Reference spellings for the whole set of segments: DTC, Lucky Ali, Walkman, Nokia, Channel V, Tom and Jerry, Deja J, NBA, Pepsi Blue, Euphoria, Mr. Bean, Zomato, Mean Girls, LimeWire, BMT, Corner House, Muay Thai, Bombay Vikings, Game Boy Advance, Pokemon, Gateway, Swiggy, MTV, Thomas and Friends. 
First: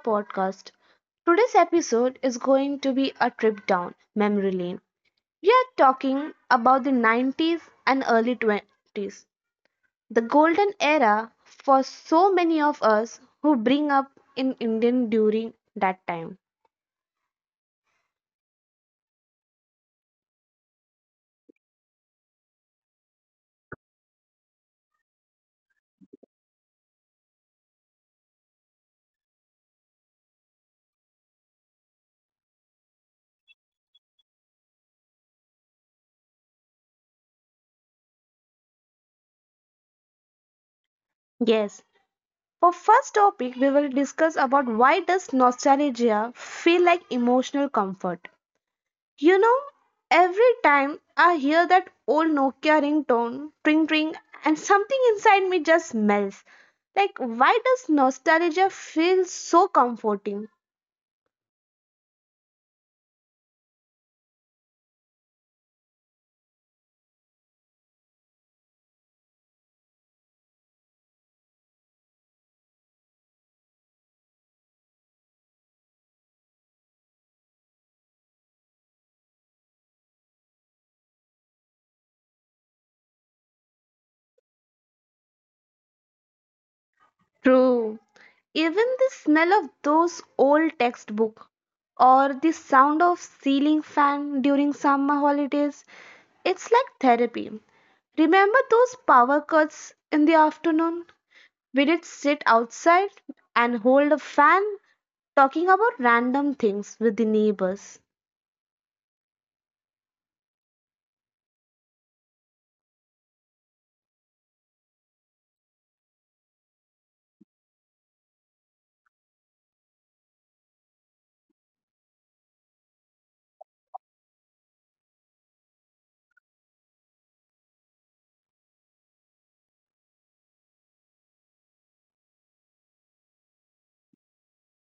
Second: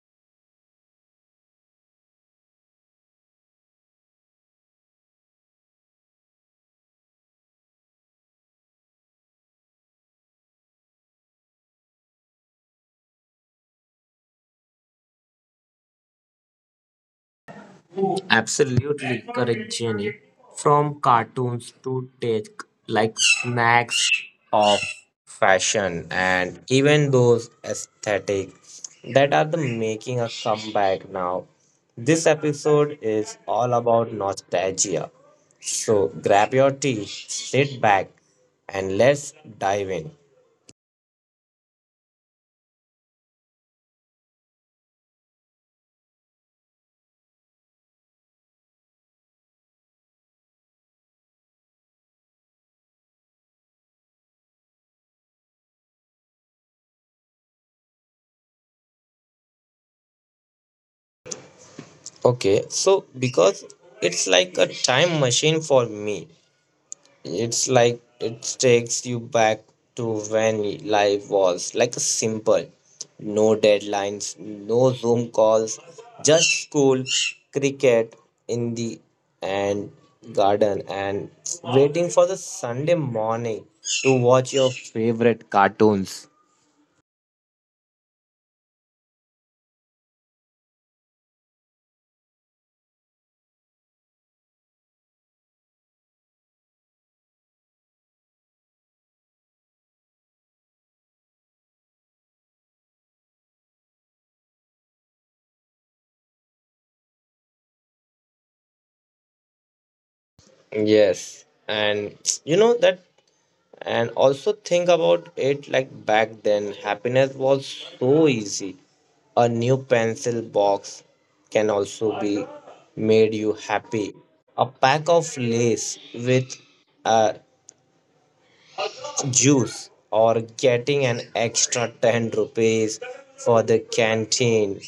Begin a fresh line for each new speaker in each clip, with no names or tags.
podcast. Today's episode is going to be a trip down memory lane. We are talking about the 90s and early 20s, the golden era for so many of us who bring up in Indian during that time.
Absolutely correct, Jenny. From cartoons to tech, like snacks of fashion, and even those aesthetic that are the making a comeback now. This episode is all about nostalgia. So grab your tea, sit back, and let's dive in.
Yes, for first topic we will discuss about why does nostalgia feel like emotional comfort? You know, every time I hear that old Nokia ringtone, ring ring, and something inside me just melts. Like, why does nostalgia feel so comforting?
Okay, so because it's like a time machine for me. It's like it takes you back to when life was like a simple, no deadlines, no zoom calls, just school, cricket in the and garden, and waiting for the Sunday morning to watch your favorite cartoons.
True. Even the smell of those old textbooks or the sound of ceiling fan during summer holidays, it's like therapy. Remember those power cuts in the afternoon? We did sit outside and hold a fan talking about random things with the neighbors.
Yes, and you know that. And also think about it, like back then, happiness was so easy. A new pencil box can also be made you happy. A pack of lace with uh, juice, or getting an extra 10 rupees for the canteen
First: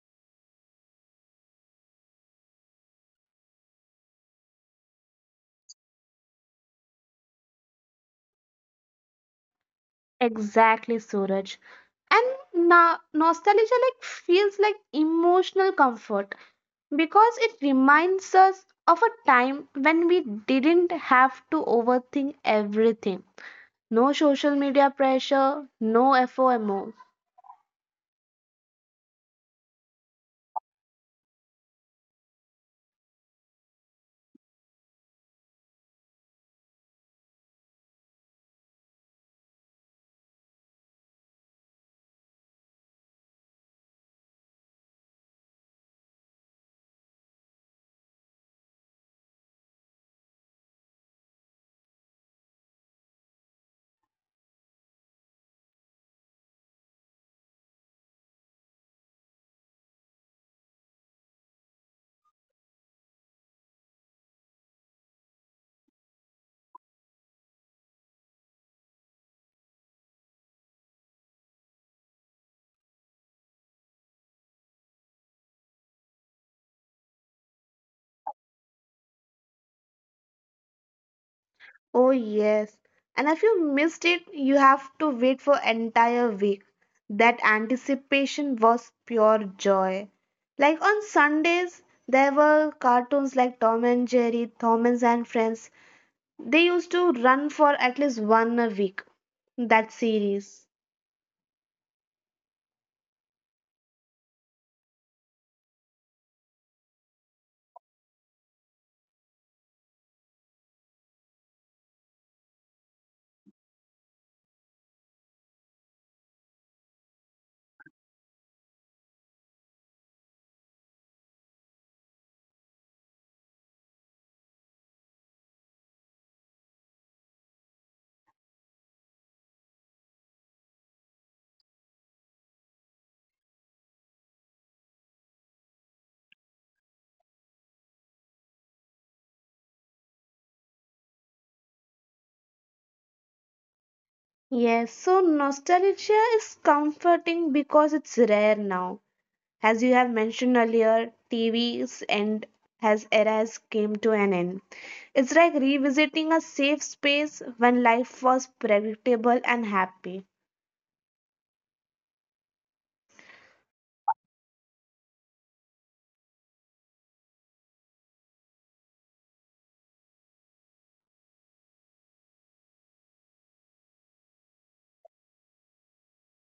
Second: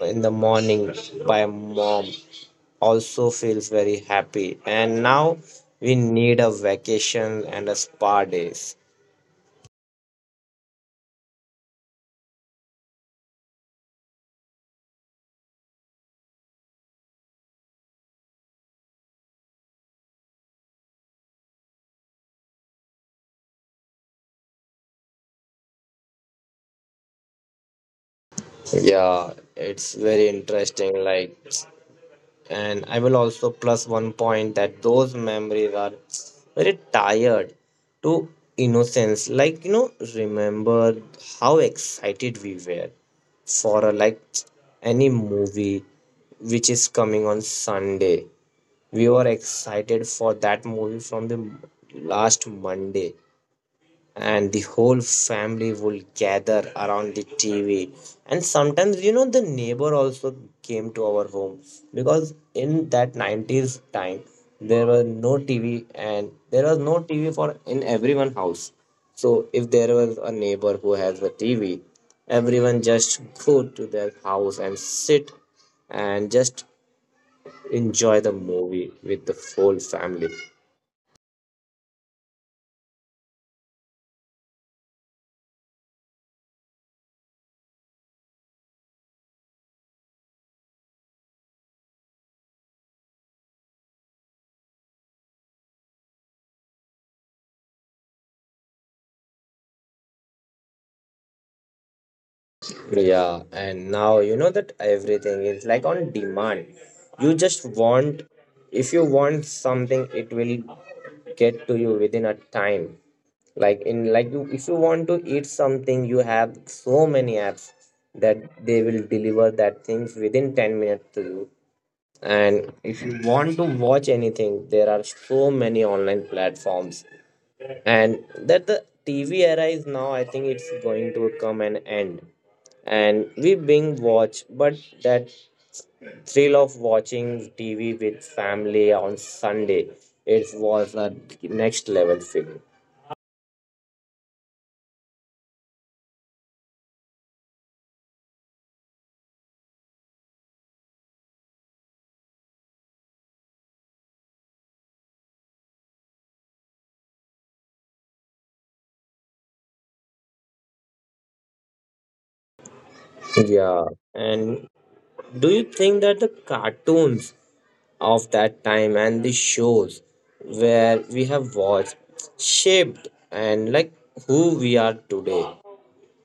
in the morning by mom also feels very happy. And now we need a vacation and a spa days.
Exactly, Suraj. And nostalgia like feels like emotional comfort because it reminds us of a time when we didn't have to overthink everything. No social media pressure, no FOMO.
Yeah, it's very interesting. Like, and I will also plus one point that those memories are very tired to innocence. Like, you know, remember how excited we were for a, like, any movie which is coming on Sunday. We were excited for that movie from the last Monday, and the whole family would gather around the TV. And sometimes, you know, the neighbor also came to our home because in that 90s time, there were no TV and there was no TV for in everyone house. So if there was a neighbor who has a TV, everyone just go to their house and sit and just enjoy the movie with the whole family.
Oh yes. And if you missed it, you have to wait for entire week. That anticipation was pure joy. Like on Sundays, there were cartoons like Tom and Jerry, Thomas and Friends. They used to run for at least one a week. That series.
Yeah, and now you know that everything is like on demand. You just want, if you want something, it will get to you within a time. Like in like you, if you want to eat something, you have so many apps that they will deliver that things within 10 minutes to you. And if you want to watch anything, there are so many online platforms, and that the TV era is now, I think it's going to come an end, and we being watch, but that thrill of watching TV with family on Sunday, it was a next level feeling.
Yes, so nostalgia is comforting because it's rare now. As you have mentioned earlier, TV's end has eras came to an end. It's like revisiting a safe space when life was predictable and happy.
Yeah, and do you think that the cartoons of that time and the shows where we have watched shaped and like who we are today?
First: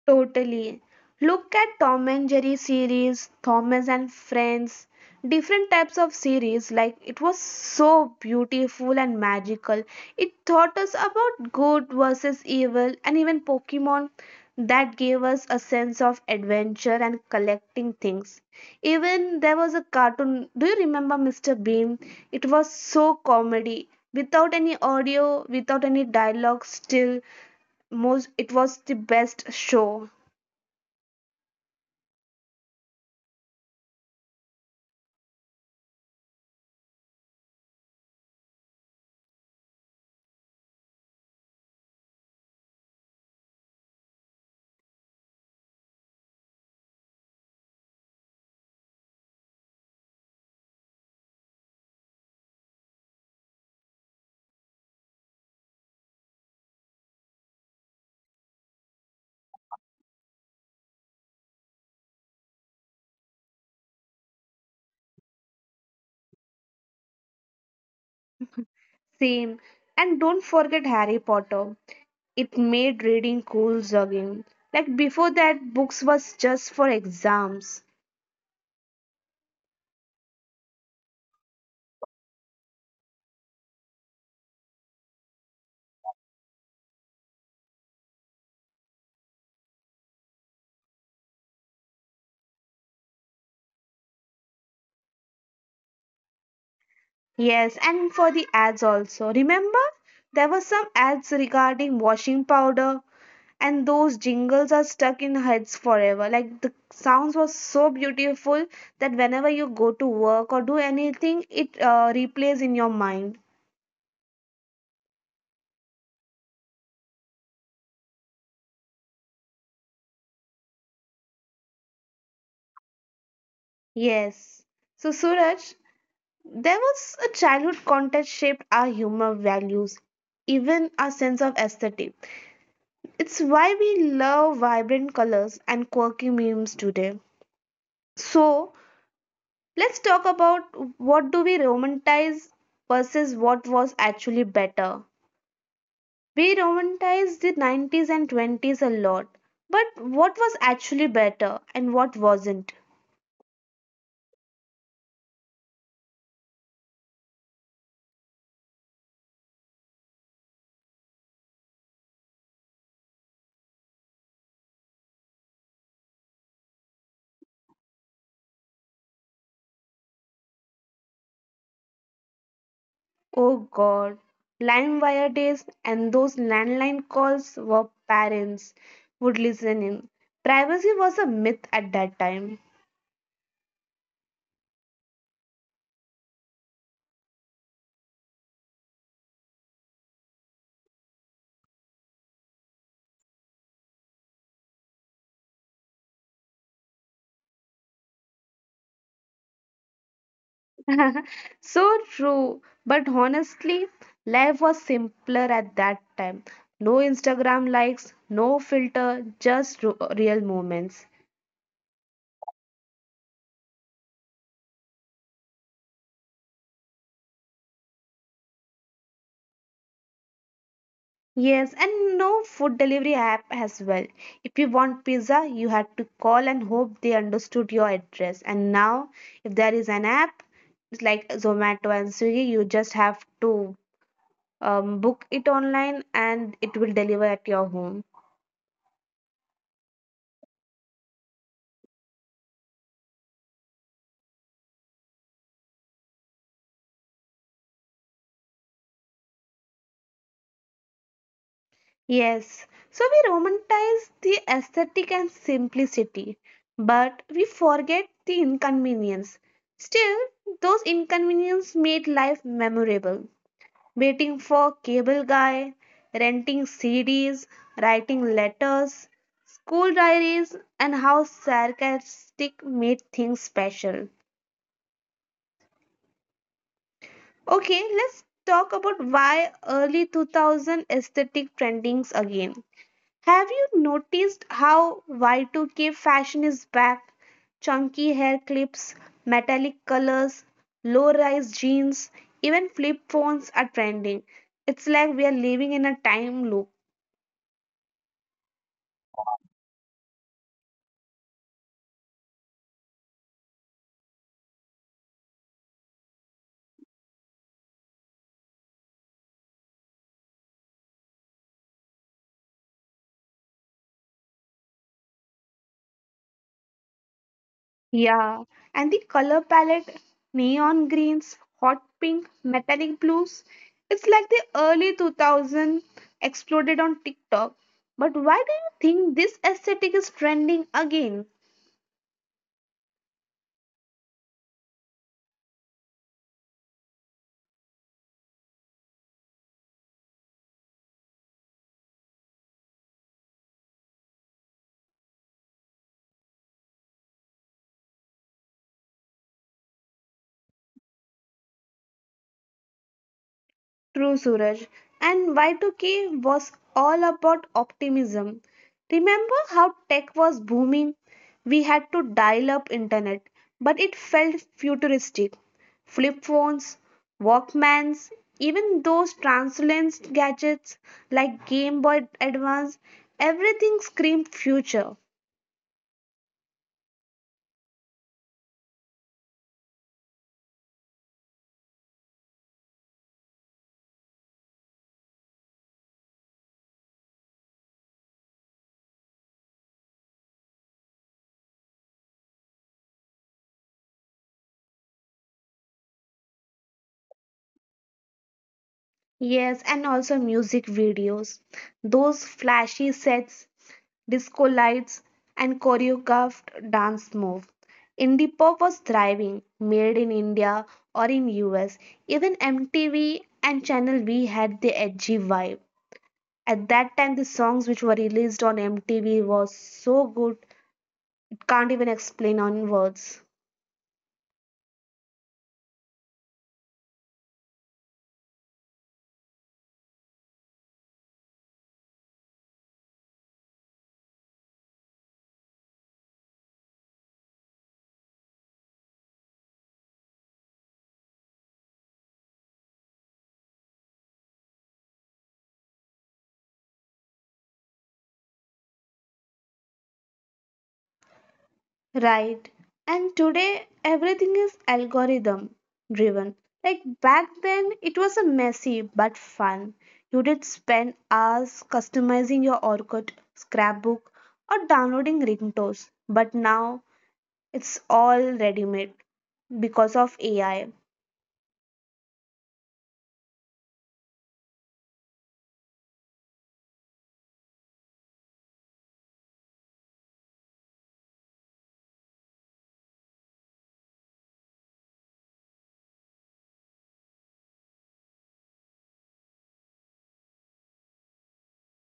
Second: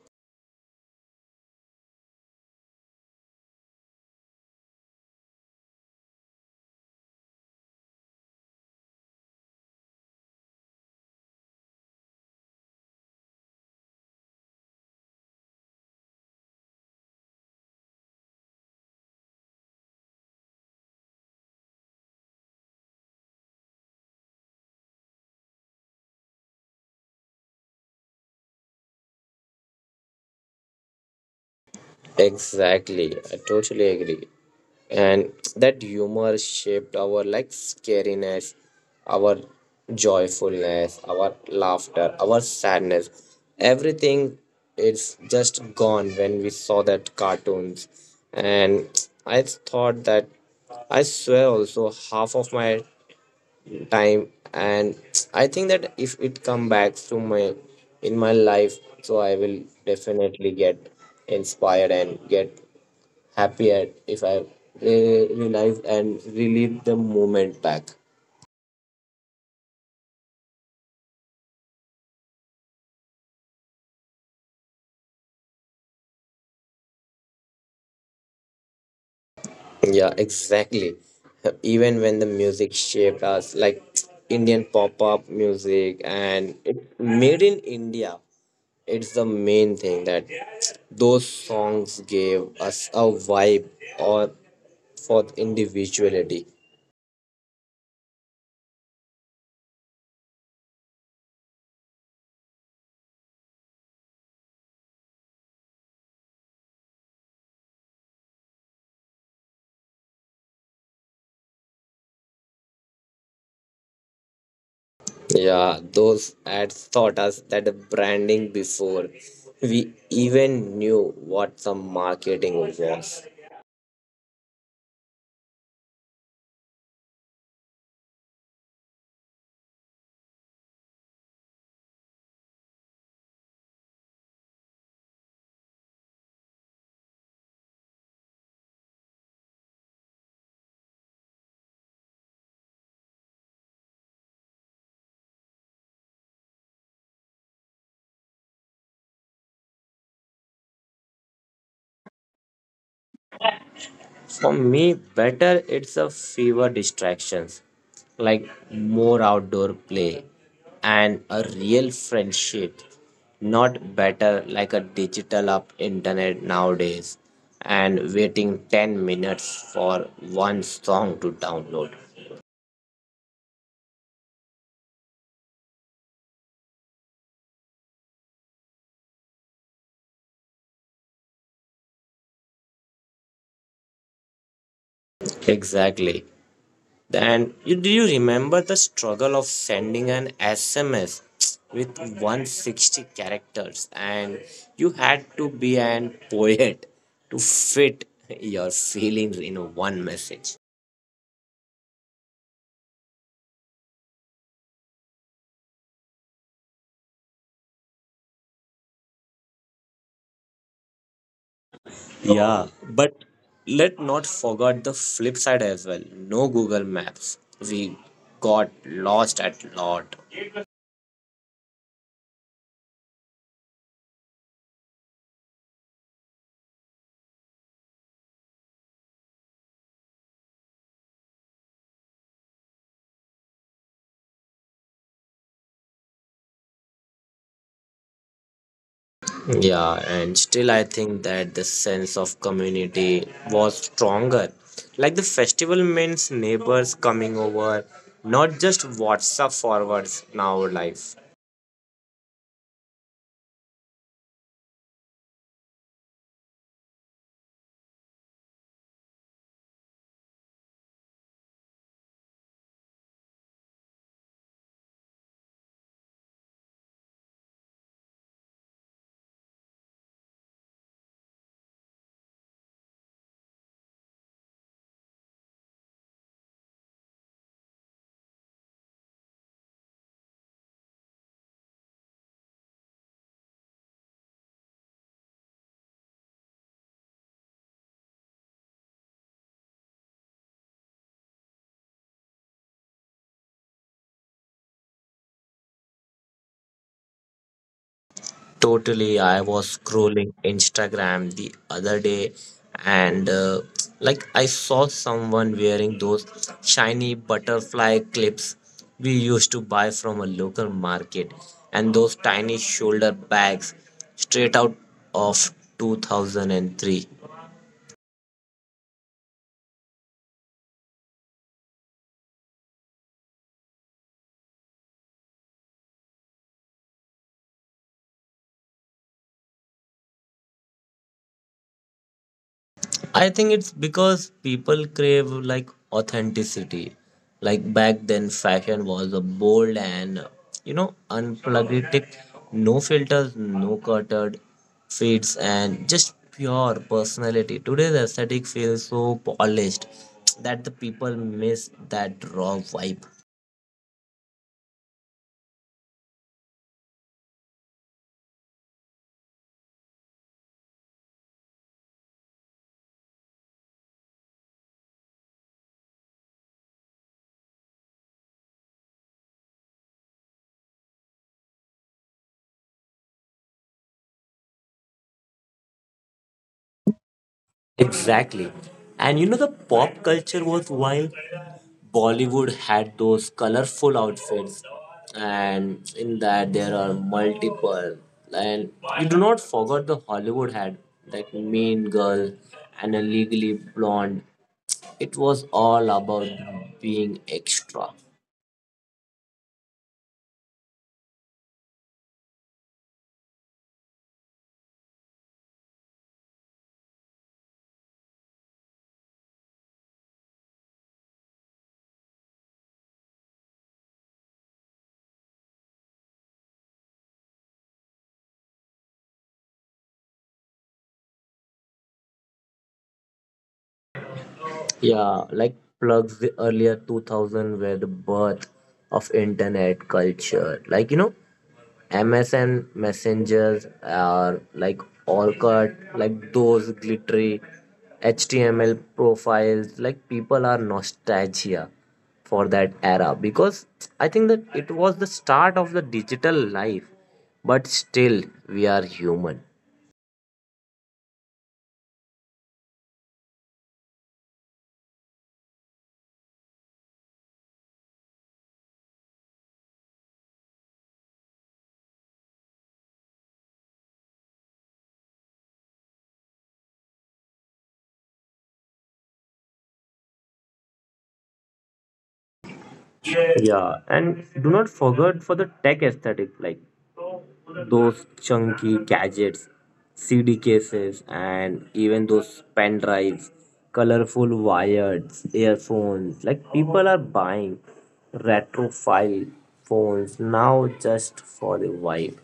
Totally. Look at Tom and Jerry series, Thomas and Friends, different types of series. Like it was so beautiful and magical. It taught us about good versus evil, and even Pokemon that gave us a sense of adventure and collecting things. Even there was a cartoon. Do you remember Mr. Bean? It was so comedy. Without any audio, without any dialogue, still most it was the best show.
Exactly, I totally agree. And that humor shaped our like scariness, our joyfulness, our laughter, our sadness. Everything is just gone when we saw that cartoons. And I thought that I swear also half of my time, and I think that if it come back to my, in my life, so I will definitely get inspired and get happier if I realize and relive the moment back.
Same. And don't forget Harry Potter. It made reading cool again. Like before that, books was just for exams.
Yeah, exactly, even when the music shaped us, like Indian pop-up music and it made in India. It's the main thing that those songs gave us a vibe, or for individuality.
Yes, and for the ads also. Remember? There were some ads regarding washing powder, and those jingles are stuck in heads forever. Like the sounds were so beautiful that whenever you go to work or do anything, it replays in your mind.
Yeah, those ads taught us that the branding before we even knew what some marketing was.
Yes. So, Suraj, there was a childhood contest shaped our humor values, even our sense of aesthetic. It's why we love vibrant colors and quirky memes today. So, let's talk about what do we romanticize versus what was actually better. We romanticized the 90s and 20s a lot, but what was actually better and what wasn't?
For me, better it's a fewer distractions, like more outdoor play and a real friendship. Not better like a digital up internet nowadays and waiting 10 minutes for one song to download.
Oh God, LimeWire days and those landline calls where parents would listen in. Privacy was a myth at that time.
Exactly. And you, do you remember the struggle of sending an SMS with 160 characters? And you had to be an poet to fit your feelings in one message.
So true, but honestly, life was simpler at that time. No Instagram likes, no filter, just real moments.
Yeah, but let not forget the flip side as well. No Google Maps. We got lost at lot.
Yes, and no food delivery app as well. If you want pizza, you had to call and hope they understood your address. And now, if there is an app it's like Zomato and Swiggy, you just have to book it online and it will deliver at your home.
Yeah, and still, I think that the sense of community was stronger. Like the festival means neighbors coming over, not just WhatsApp forwards in our life.
Yes, so we romanticize the aesthetic and simplicity, but we forget the inconvenience. Still, those inconveniences made life memorable. Waiting for cable guy, renting CDs, writing letters, school diaries, and how sarcastic made things special. Okay, let's talk about why early 2000 aesthetic trendings again. Have you noticed how Y2K fashion is back? Chunky hair clips, metallic colors, low rise jeans, even flip phones are trending. It's like we are living in a time loop.
Totally, I was scrolling Instagram the other day, and like I saw someone wearing those shiny butterfly clips we used to buy from a local market, and those tiny shoulder bags straight out of 2003.
Yeah, and the color palette neon greens, hot pink, metallic blues. It's like the early 2000 exploded on TikTok. But why do you think this aesthetic is trending again?
I think it's because people crave like authenticity. Like back then, fashion was a bold and, you know, unplugged, no filters, no cluttered fits, and just pure personality. Today's aesthetic feels so polished that the people miss that raw vibe.
True, Suraj. And Y2K was all about optimism. Remember how tech was booming? We had to dial up internet, but it felt futuristic. Flip phones, Walkmans, even those translucent gadgets like Game Boy Advance, everything screamed future.
Exactly. And you know the pop culture was wild. Bollywood had those colorful outfits, and in that there are multiple. And you do not forget the Hollywood had, like, Mean Girl and a Legally Blonde. It was all about being extra.
Yes, and also music videos. Those flashy sets, disco lights, and choreographed dance move. Indie pop was thriving, made in India or in US. Even MTV and Channel V had the edgy vibe. At that time, the songs which were released on MTV was so good, it can't even explain on words.
Yeah, like plugs the earlier 2000 were the birth of internet culture. Like, you know, MSN messengers are like all cut, like those glittery HTML profiles. Like, people are nostalgia for that era because I think that it was the start of the digital life, but still, we are human.
Right. And today everything is algorithm driven. Like back then it was a messy but fun. You did spend hours customizing your orchid scrapbook or downloading ringtones. But now it's all ready made because of AI.
Yeah, and do not forget for the tech aesthetic, like those chunky gadgets, CD cases, and even those pen drives, colorful wires, earphones. Like people are buying retrophile phones now just for the vibe.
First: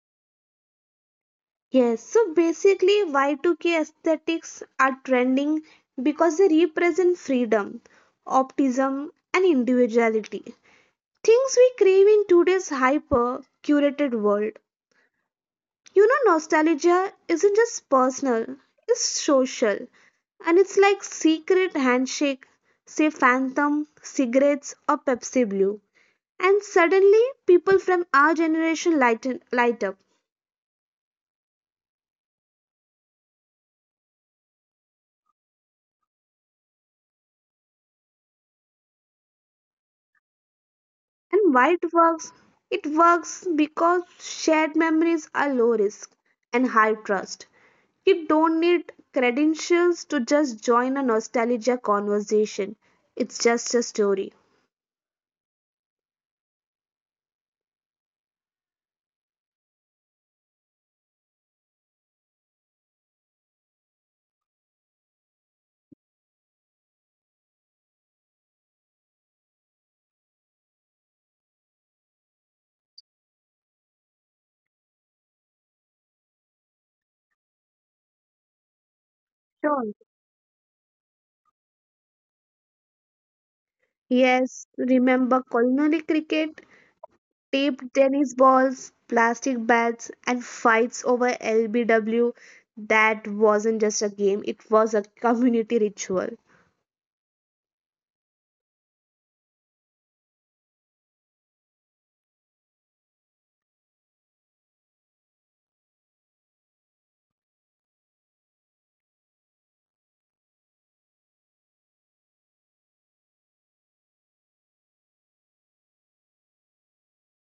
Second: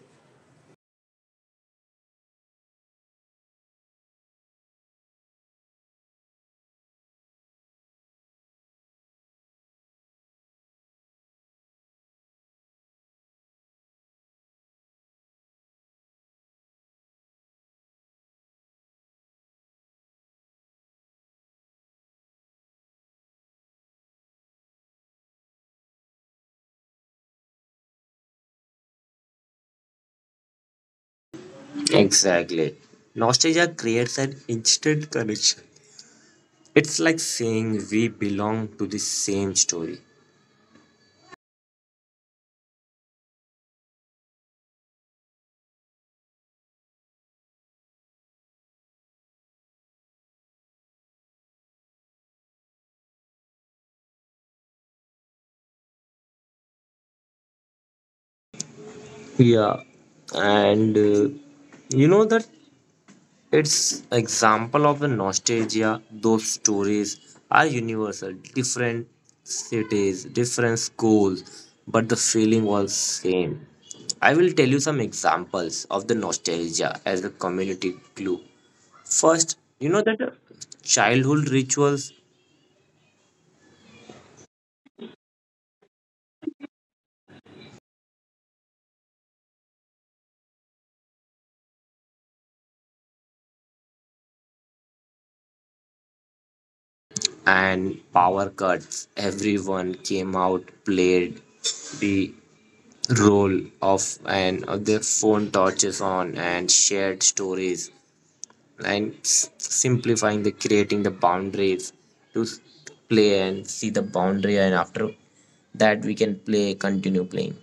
Yes, so basically Y2K aesthetics are trending because they represent freedom, optimism and individuality. Things we crave in today's hyper curated world. You know, nostalgia isn't just personal, it's social. And it's like secret handshake, say phantom, cigarettes, or Pepsi Blue. And suddenly, people from our generation lighten, light up.
Exactly. Nostalgia creates an instant connection. It's like saying we belong to the same story.
And why it works? It works because shared memories are low risk and high trust. You don't need credentials to just join a nostalgia conversation. It's just a story.
Yeah, and you know that it's example of a nostalgia. Those stories are universal. Different cities, different schools, but the feeling was same. I will tell you some examples of the nostalgia as a community glue. First,
Sure.
you know that childhood rituals
Yes, remember culinary cricket, taped tennis balls, plastic bats, and fights over LBW. That wasn't just a game, it was a community ritual.
and power cuts. Everyone came out, played, the role of an of the phone torches on and shared stories and simplifying the creating the boundaries to play and see the boundary, and after that we can play continue playing.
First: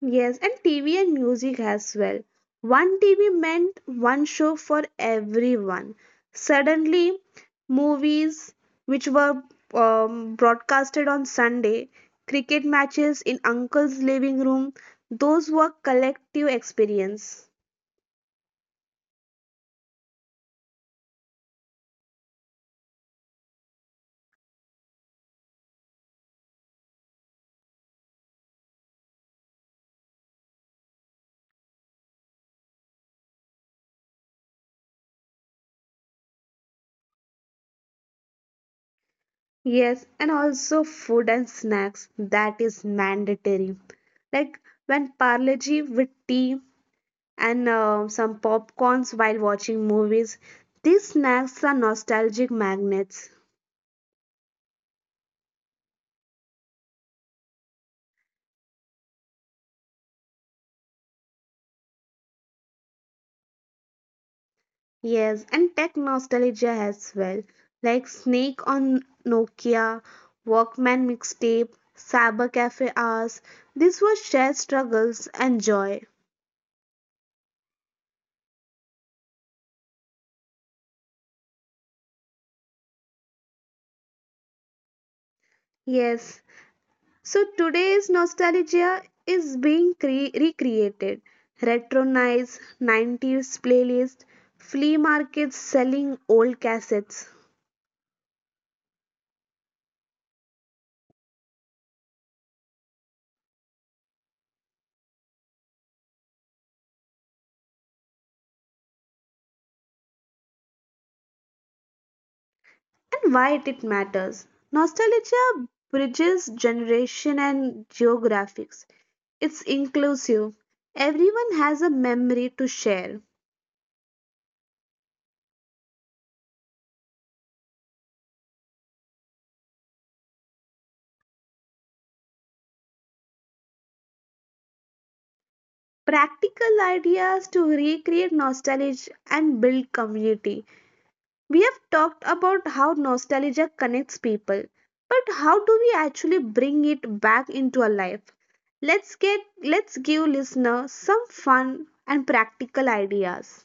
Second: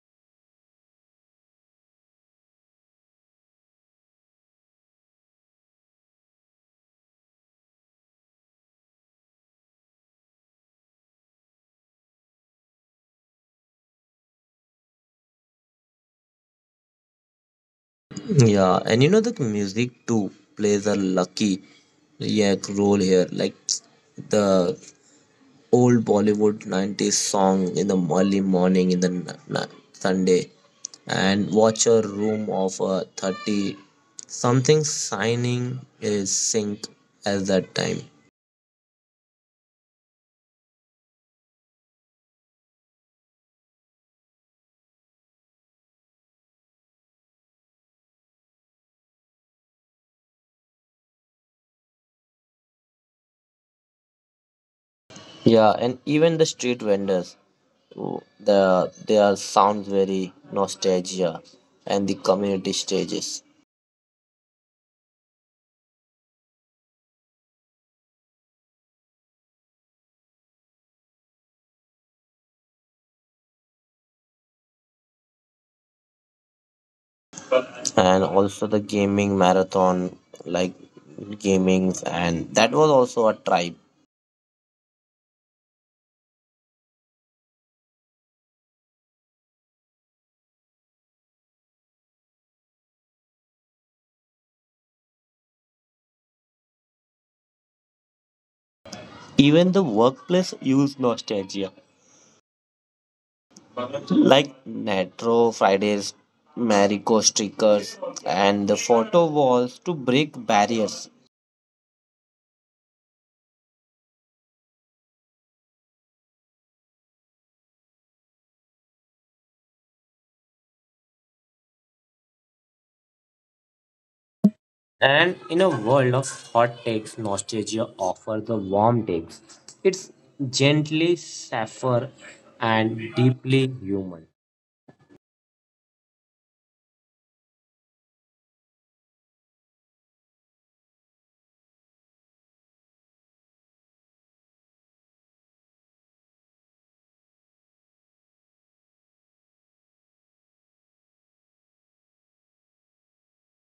Yes, and TV and music as well. One TV meant one show for everyone. Suddenly, movies which were broadcasted on Sunday, cricket matches in uncle's living room, those were collective experience.
Yeah, and you know the music too plays a lucky, yeah, role here, like the old Bollywood 90s song in the early morning in the n- Sunday, and watch a room of 30 something signing is sync at that time.
Yes, and also food and snacks, that is mandatory. Like when parleji with tea and some popcorns while watching movies. These snacks are nostalgic magnets.
Yeah, and even the street vendors, the their sounds very nostalgia and the community stages,
Yes, and tech nostalgia as well, like Snake on Nokia, Walkman mixtape, Cyber Cafe hours. These were shared struggles and joy.
and also the gaming marathon, like gamings, and that was also a tribe,
Yes, so today's nostalgia is being recreated. Retro nights, 90s playlist, flea markets selling old cassettes.
even the workplace used nostalgia like Natro Fridays, Marico stickers, and the photo walls to break barriers.
And why it matters. Nostalgia bridges generation and geographics. It's inclusive. Everyone has a memory to share.
And in a world of hot takes, nostalgia offers the warm takes. It's gently safer and deeply human.
Practical ideas to recreate nostalgia and build community. We have talked about how nostalgia connects people, but how do we actually bring it back into our life? Let's give listeners some fun and practical ideas.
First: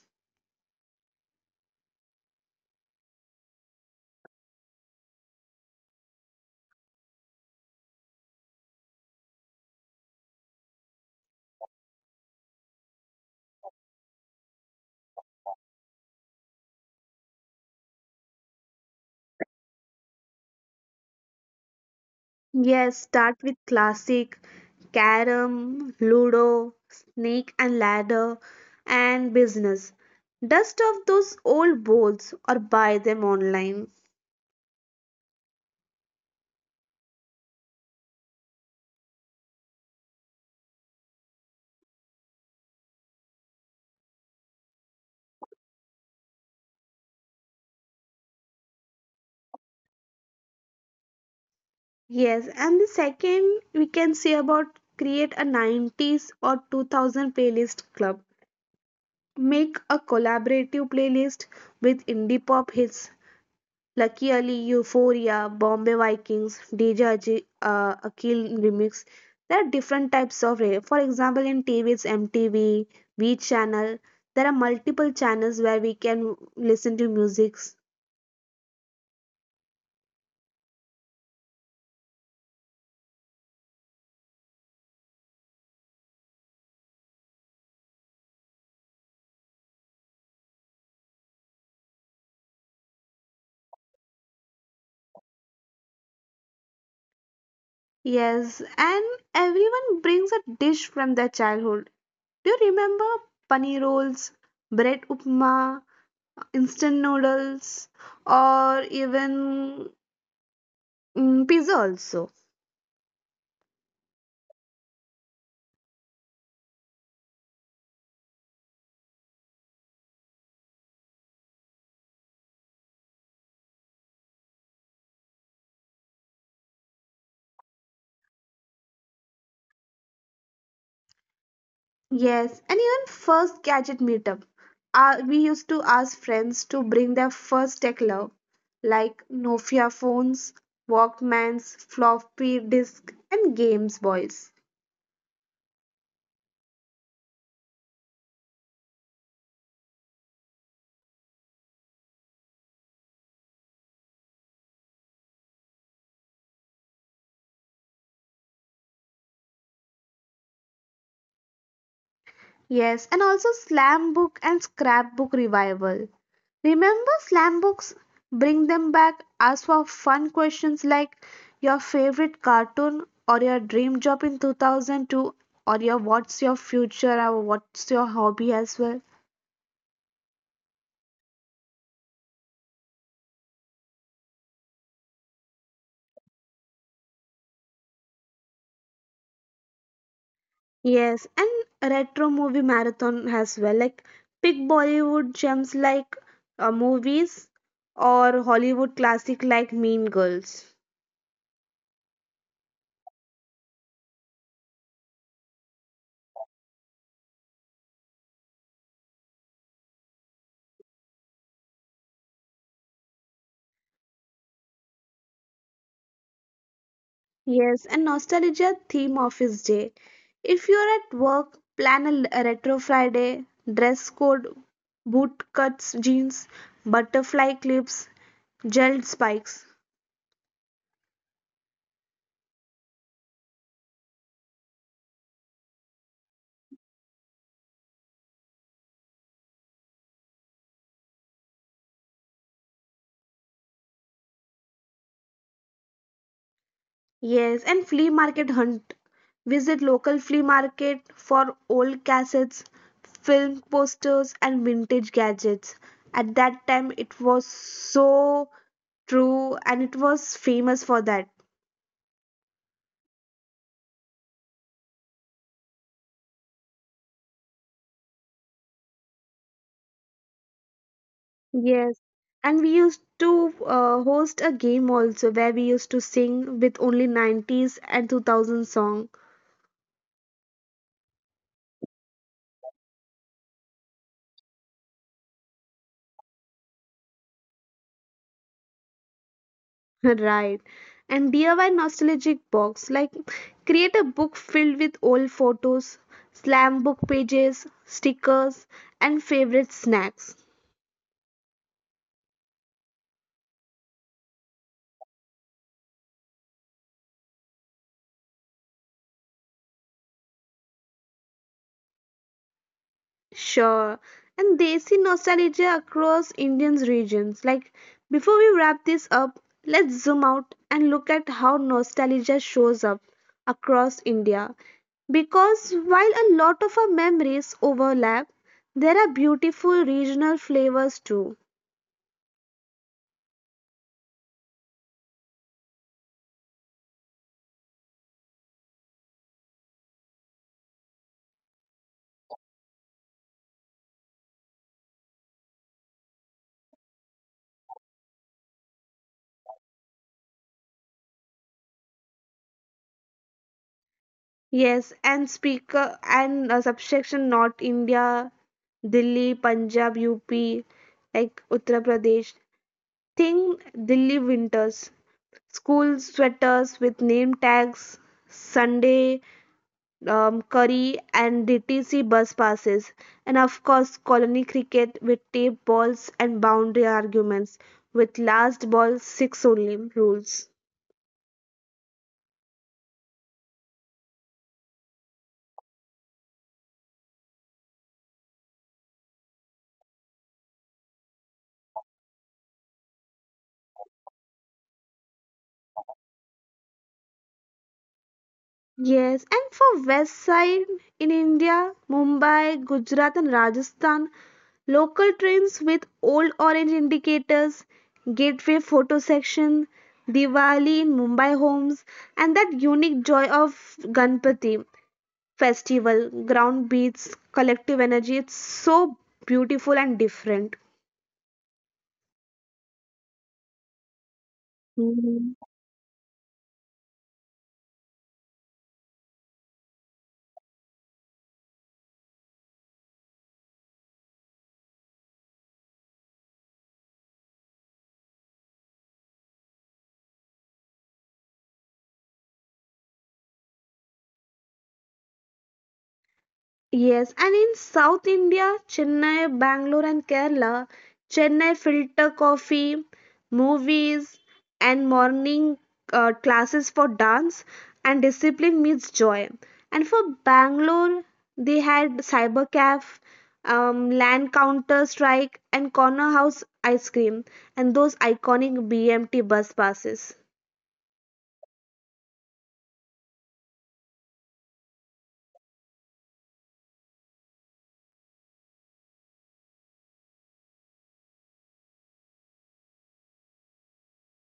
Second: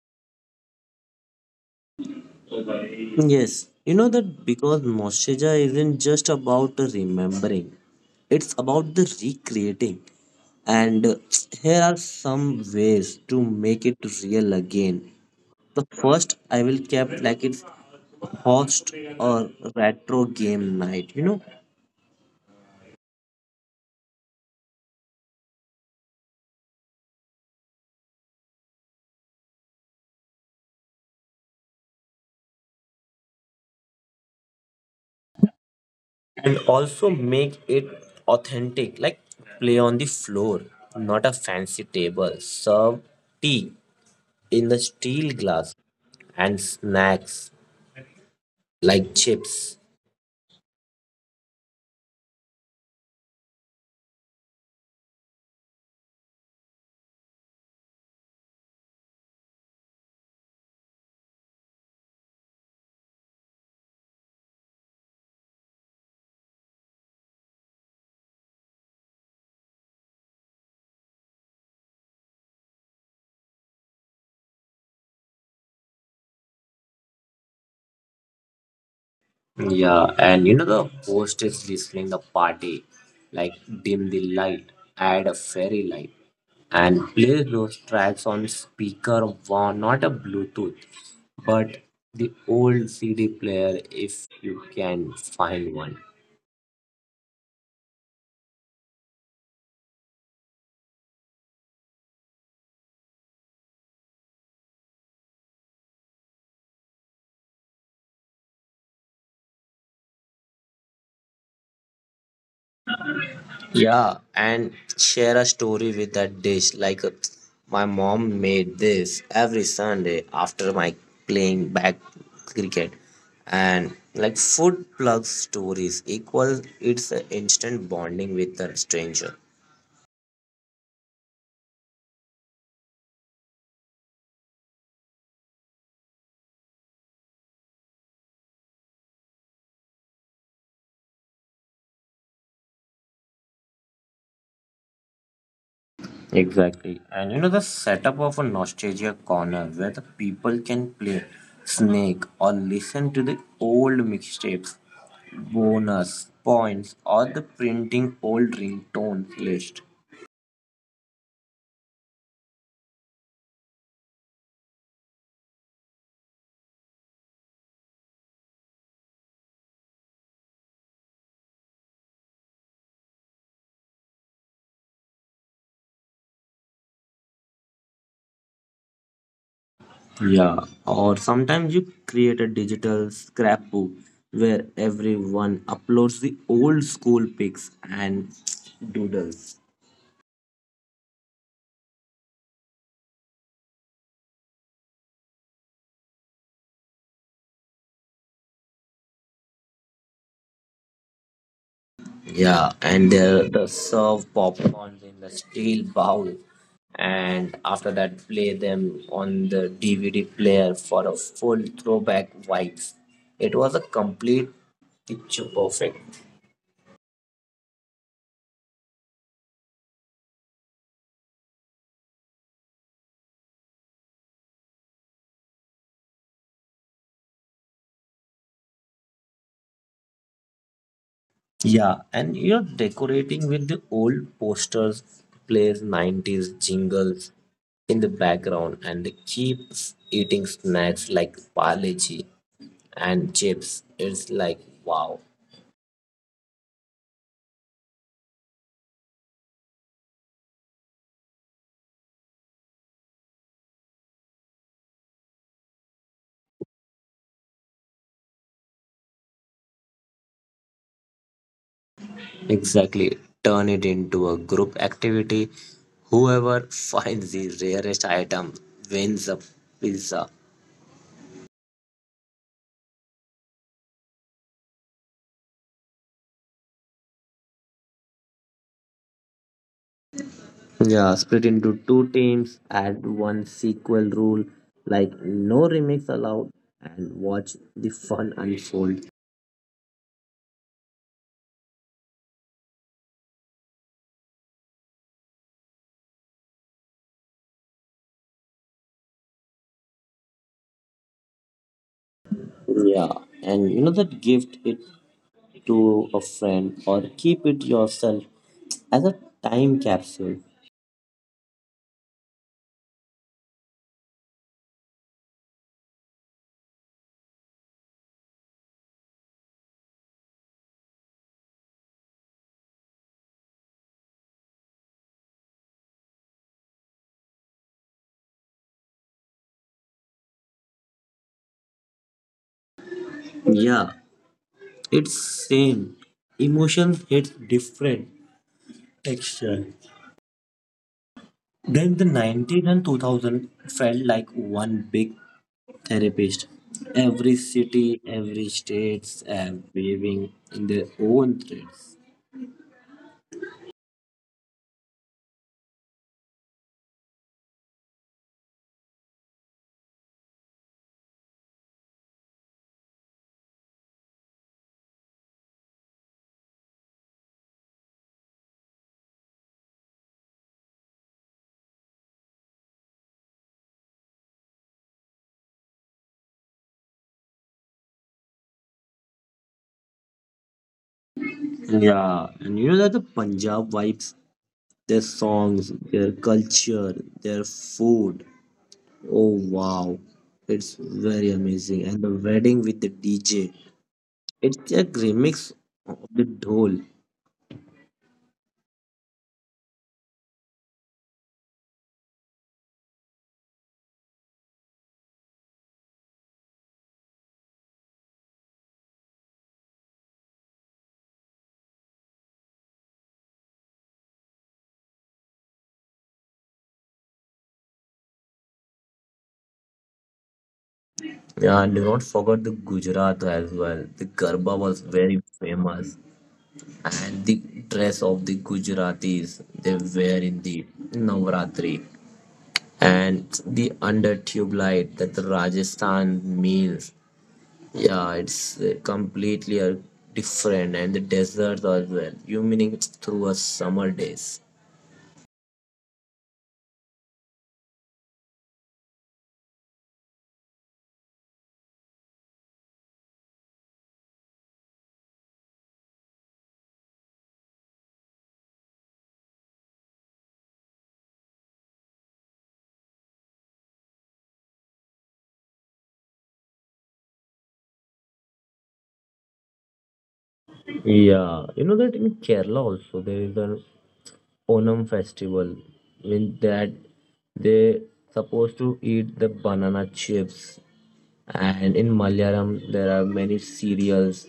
Yes, you know that because nostalgia isn't just about the remembering, it's about the recreating. And here are some ways to make it real again. The first I will kept, like it's host or retro game night, you know.
Yes, start with classic, carom, ludo, snake and ladder, and business. Dust off those old boards or buy them online.
And also make it authentic, like play on the floor, not a fancy table, serve tea in the steel glass, and snacks like chips.
Yes, and the second we can say about create a 90s or 2000 playlist club. Make a collaborative playlist with indie pop hits, Lucky Ali, Euphoria, Bombay Vikings, Deja J, Akil remix. There are different types of radio. For example, in TV, it's MTV, V channel. There are multiple channels where we can listen to musics.
Yeah, and you know the hostess listening the party, like dim the light, add a fairy light, and play those tracks on speaker one, not a Bluetooth, but the old CD player if you can find one.
Yes, and everyone brings a dish from their childhood. Do you remember paneer rolls, bread upma, instant noodles, or even pizza also?
Yeah, and share a story with that dish. Like, my mom made this every Sunday after my playing back cricket. And like food plug stories equals it's an instant bonding with a stranger.
Yes, and even first gadget meetup. We used to ask friends to bring their first tech love, like Nokia phones, Walkmans, floppy disk, and Games Boys.
Exactly. And you know the setup of a nostalgia corner where the people can play Snake or listen to the old mixtapes, bonus points or the printing old ringtone list.
Yes, and also slam book and scrapbook revival. Remember slam books? Bring them back. Ask for fun questions like your favorite cartoon or your dream job in 2002 or your what's your future or what's your hobby as well.
Yeah, or sometimes you create a digital scrapbook where everyone uploads the old school pics and doodles.
Yes, and retro movie marathon as well. Like pick Bollywood gems like movies or Hollywood classic like Mean Girls.
Yeah, and the serve popcorns in the steel bowl, and after that, play them on the DVD player for a full throwback vibes. It was a complete picture perfect.
Yes, and nostalgia theme office day. If you're at work, plan a retro Friday. Dress code: boot cuts, jeans, butterfly clips, gel spikes.
Yeah, and you're decorating with the old posters, plays 90s jingles in the background, and they keep eating snacks like paleji and chips. It's like, wow.
Yes, and flea market hunt. Visit local flea market for old cassettes, film posters, and vintage gadgets. At that time, it was so true and it was famous for that.
Exactly. Turn it into a group activity. Whoever finds the rarest item wins a pizza.
Yes, and we used to host a game also where we used to sing with only 90s and 2000 song.
Yeah, split into two teams, add one sequel rule, like no remix allowed, and watch the fun unfold.
Right. And DIY nostalgic box, like create a book filled with old photos, slam book pages, stickers, and favorite snacks.
Yeah, and you know that gift it to a friend or keep it yourself as a time capsule.
Sure. And Desi nostalgia across Indian's regions. Like before we wrap this up, let's zoom out and look at how nostalgia shows up across India. Because while a lot of our memories overlap, there are beautiful regional flavors too.
Yeah, it's same. Emotions hit different texture. Then the 90s and 2000 felt like one big therapist. Every city, every states are waving in their own threads.
Yes, and speaker and subsection North India, Delhi, Punjab, UP, like Uttar Pradesh. Think Delhi winters, school sweaters with name tags, Sunday curry, and DTC bus passes, and of course colony cricket with tape balls and boundary arguments with last ball six only rules.
Yeah, and you know that the Punjab vibes, their songs, their culture, their food. Oh wow, it's very amazing. And the wedding with the DJ, it's a remix of the dhol.
Yes, and for west side in India, Mumbai, Gujarat and Rajasthan, local trains with old orange indicators, gateway photo section, Diwali in Mumbai homes, and that unique joy of Ganpati festival, ground beats, collective energy. It's so beautiful and different.
Yeah, and do not forget the Gujarat as well. The Garba was very famous, and the dress of the Gujaratis they wear in the Navratri, and the under tube light that the Rajasthan meals. Yeah, it's completely different, and the desert as well, you meaning it's through a summer days.
Yes, and in South India, Chennai, Bangalore, and Kerala, Chennai filter coffee, movies, and morning classes for dance and discipline meets joy. And for Bangalore, they had cyber caf, land counter strike, and corner house ice cream, and those iconic BMT bus passes.
Yeah, you know that in Kerala also there is a Onam festival. In that, they supposed to eat the banana chips, and in Malayalam there are many cereals,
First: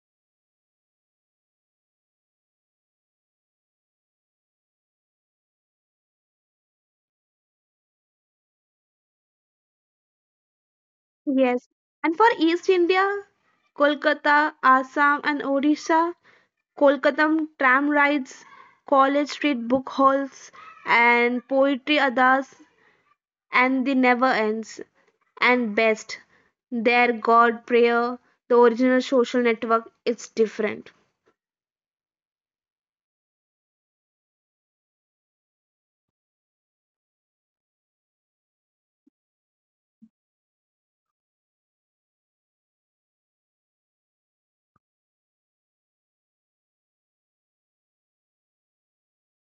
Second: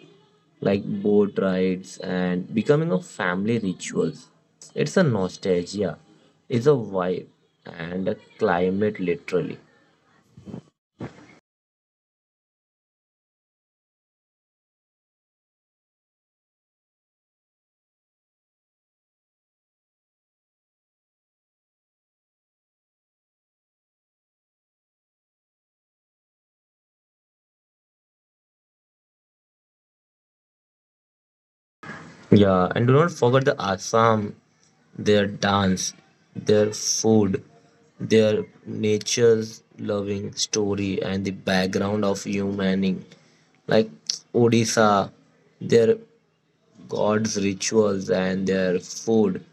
like boat rides and becoming of family rituals. It's a nostalgia, it's a vibe, and a climate literally.
Yes, and for East India, Kolkata, Assam, and Odisha. Kolkatam tram rides, college street book hauls, and poetry addas, and the never ends. And best, their God prayer, the original social network, it's different.
Yeah, and do not forget the Assam, their dance, their food, their nature's loving story, and the background of humaning. Like Odisha, their gods' rituals, and their food,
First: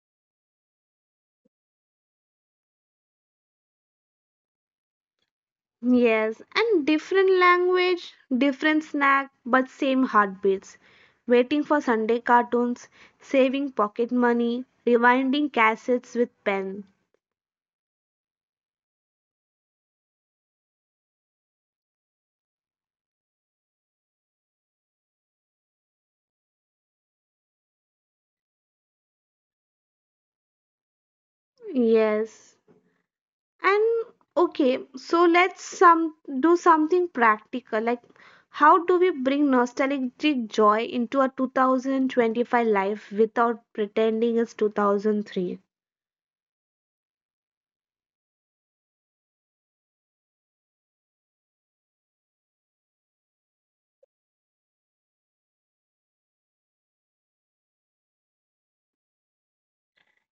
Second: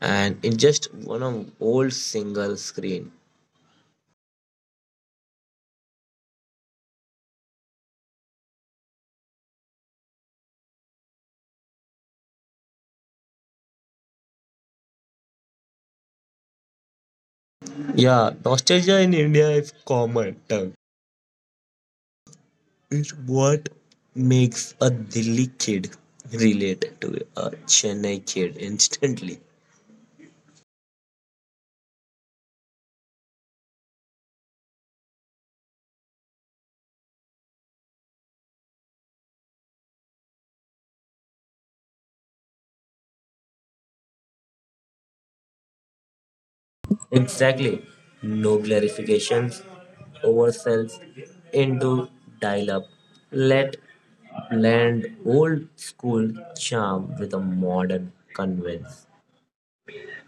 and in just one of old single screen.
Yes, and different language, different snack, but same heartbeats. Waiting for Sunday cartoons, saving pocket money, rewinding cassettes with pen.
Yeah, nostalgia in India is common term, is what makes a Delhi kid relate to a Chennai kid instantly.
Yes, and okay, so let's some do something practical. Like, how do we bring nostalgic joy into a 2025 life without pretending it's 2003?
Exactly. No glorifications, oversells into dial up. Let blend old school charm with a modern convenience.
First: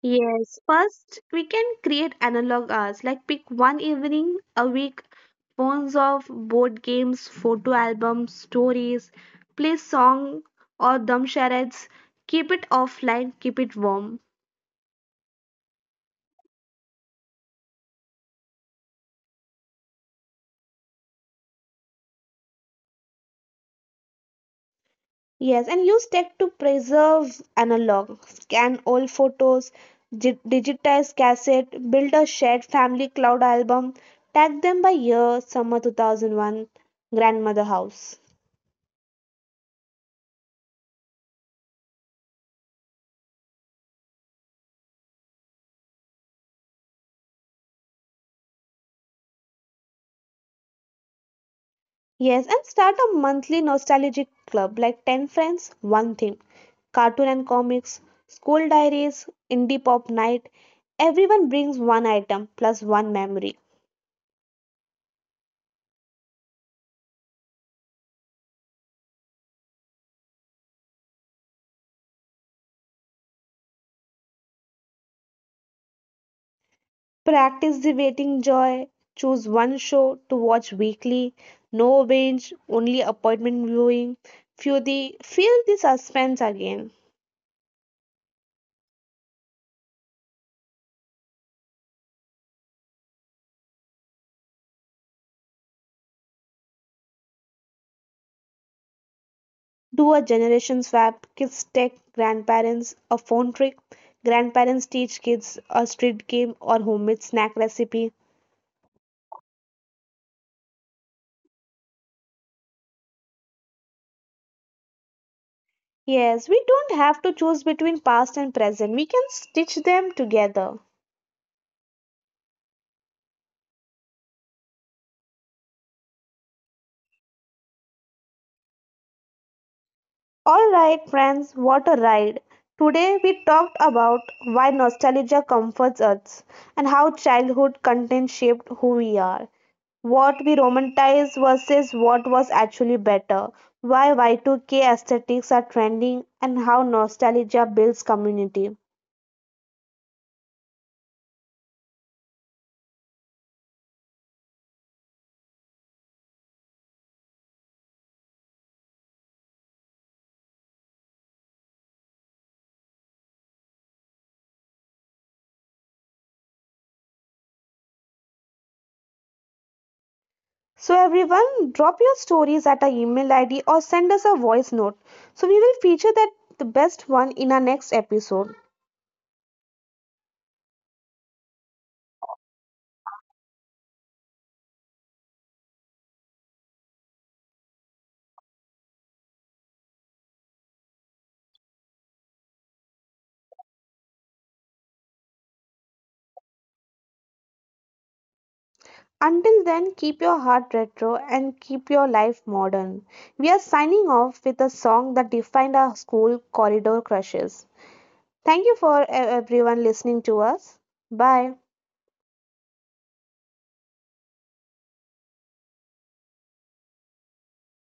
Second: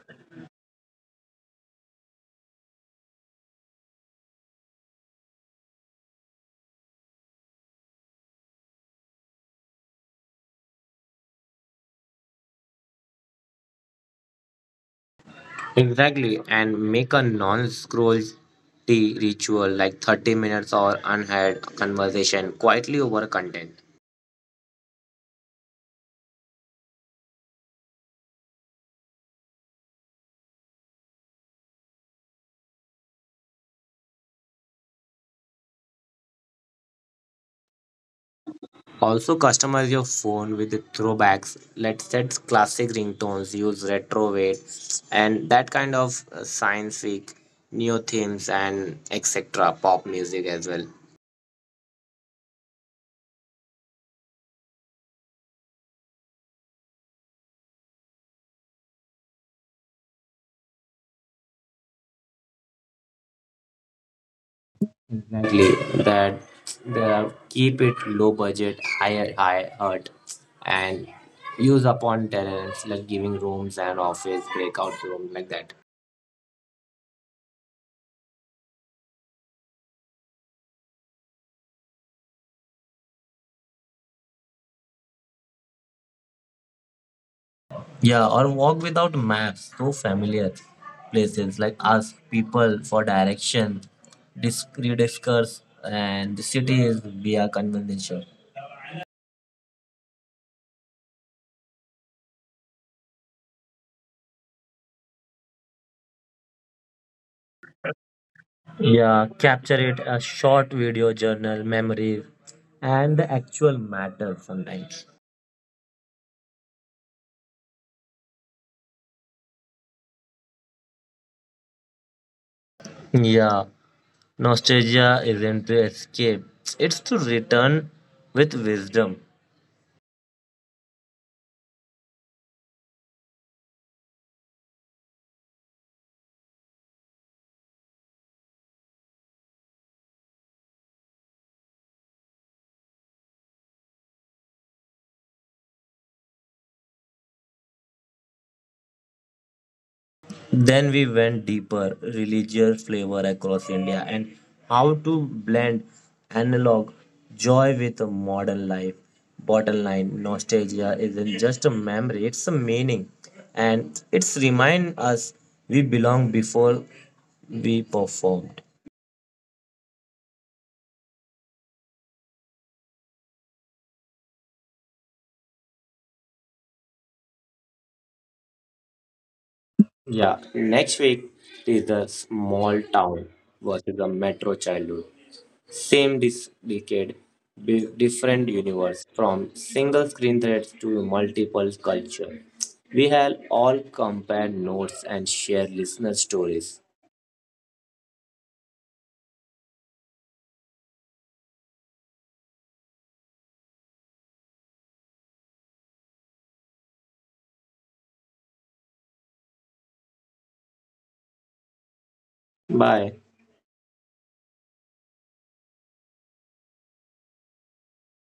Yes, first we can create analog hours. Like, pick one evening a week, phones off, board games, photo albums, stories, play song or dumb charades. Keep it offline, keep it warm.
Exactly, and make a non scroll tea ritual like 30 minutes or unhad conversation quietly over content.
Yes, and use tech to preserve analog, scan old photos, digitize cassette, build a shared family cloud album, tag them by year, summer 2001, grandmother house.
Also, customize your phone with the throwbacks. Let's set classic ringtones, use retro weight, and that kind of science fic, neo themes, and etc. Pop music as well.
Yes, and start a monthly nostalgic club like 10 friends, one theme, cartoon and comics, school diaries, indie pop night. Everyone brings one item plus one memory.
Exactly. That the keep it low budget, higher high art, and use upon tenants like giving rooms and office breakout room like that.
Practice the waiting joy. Choose one show to watch weekly. No binge, only appointment viewing. Feel the suspense again.
Yeah, or walk without maps, to familiar places, like ask people for direction, rediscuss and the cities via conversation.
Do a generation swap. Kids take grandparents a phone trick. Grandparents teach kids a street game or homemade snack recipe.
Yeah, capture it a short video journal, memories, and the actual matter sometimes.
Yes, we don't have to choose between past and present. We can stitch them together.
Yeah, nostalgia isn't to escape, it's to return with wisdom.
Alright friends, what a ride. Today we talked about why nostalgia comforts us and how childhood content shaped who we are. What we romanticize versus what was actually better. Why Y2K aesthetics are trending and how nostalgia builds community.
Then we went deeper, religious flavor across India, and how to blend analog joy with a modern life. Bottom line, nostalgia isn't just a memory, it's a meaning. And it's remind us we belong before we performed.
So everyone, drop your stories at our email ID or send us a voice note. So we will feature that the best one in our next episode.
Yeah. Next week is the small town versus the metro childhood. Same decade, different universe, from single screen threads to multiple culture. We have all compared notes and share listener stories.
Until then, keep your heart retro and keep your life modern. We are signing off with a song that defined our school corridor crushes. Thank you for everyone listening to us. Bye.
Bye.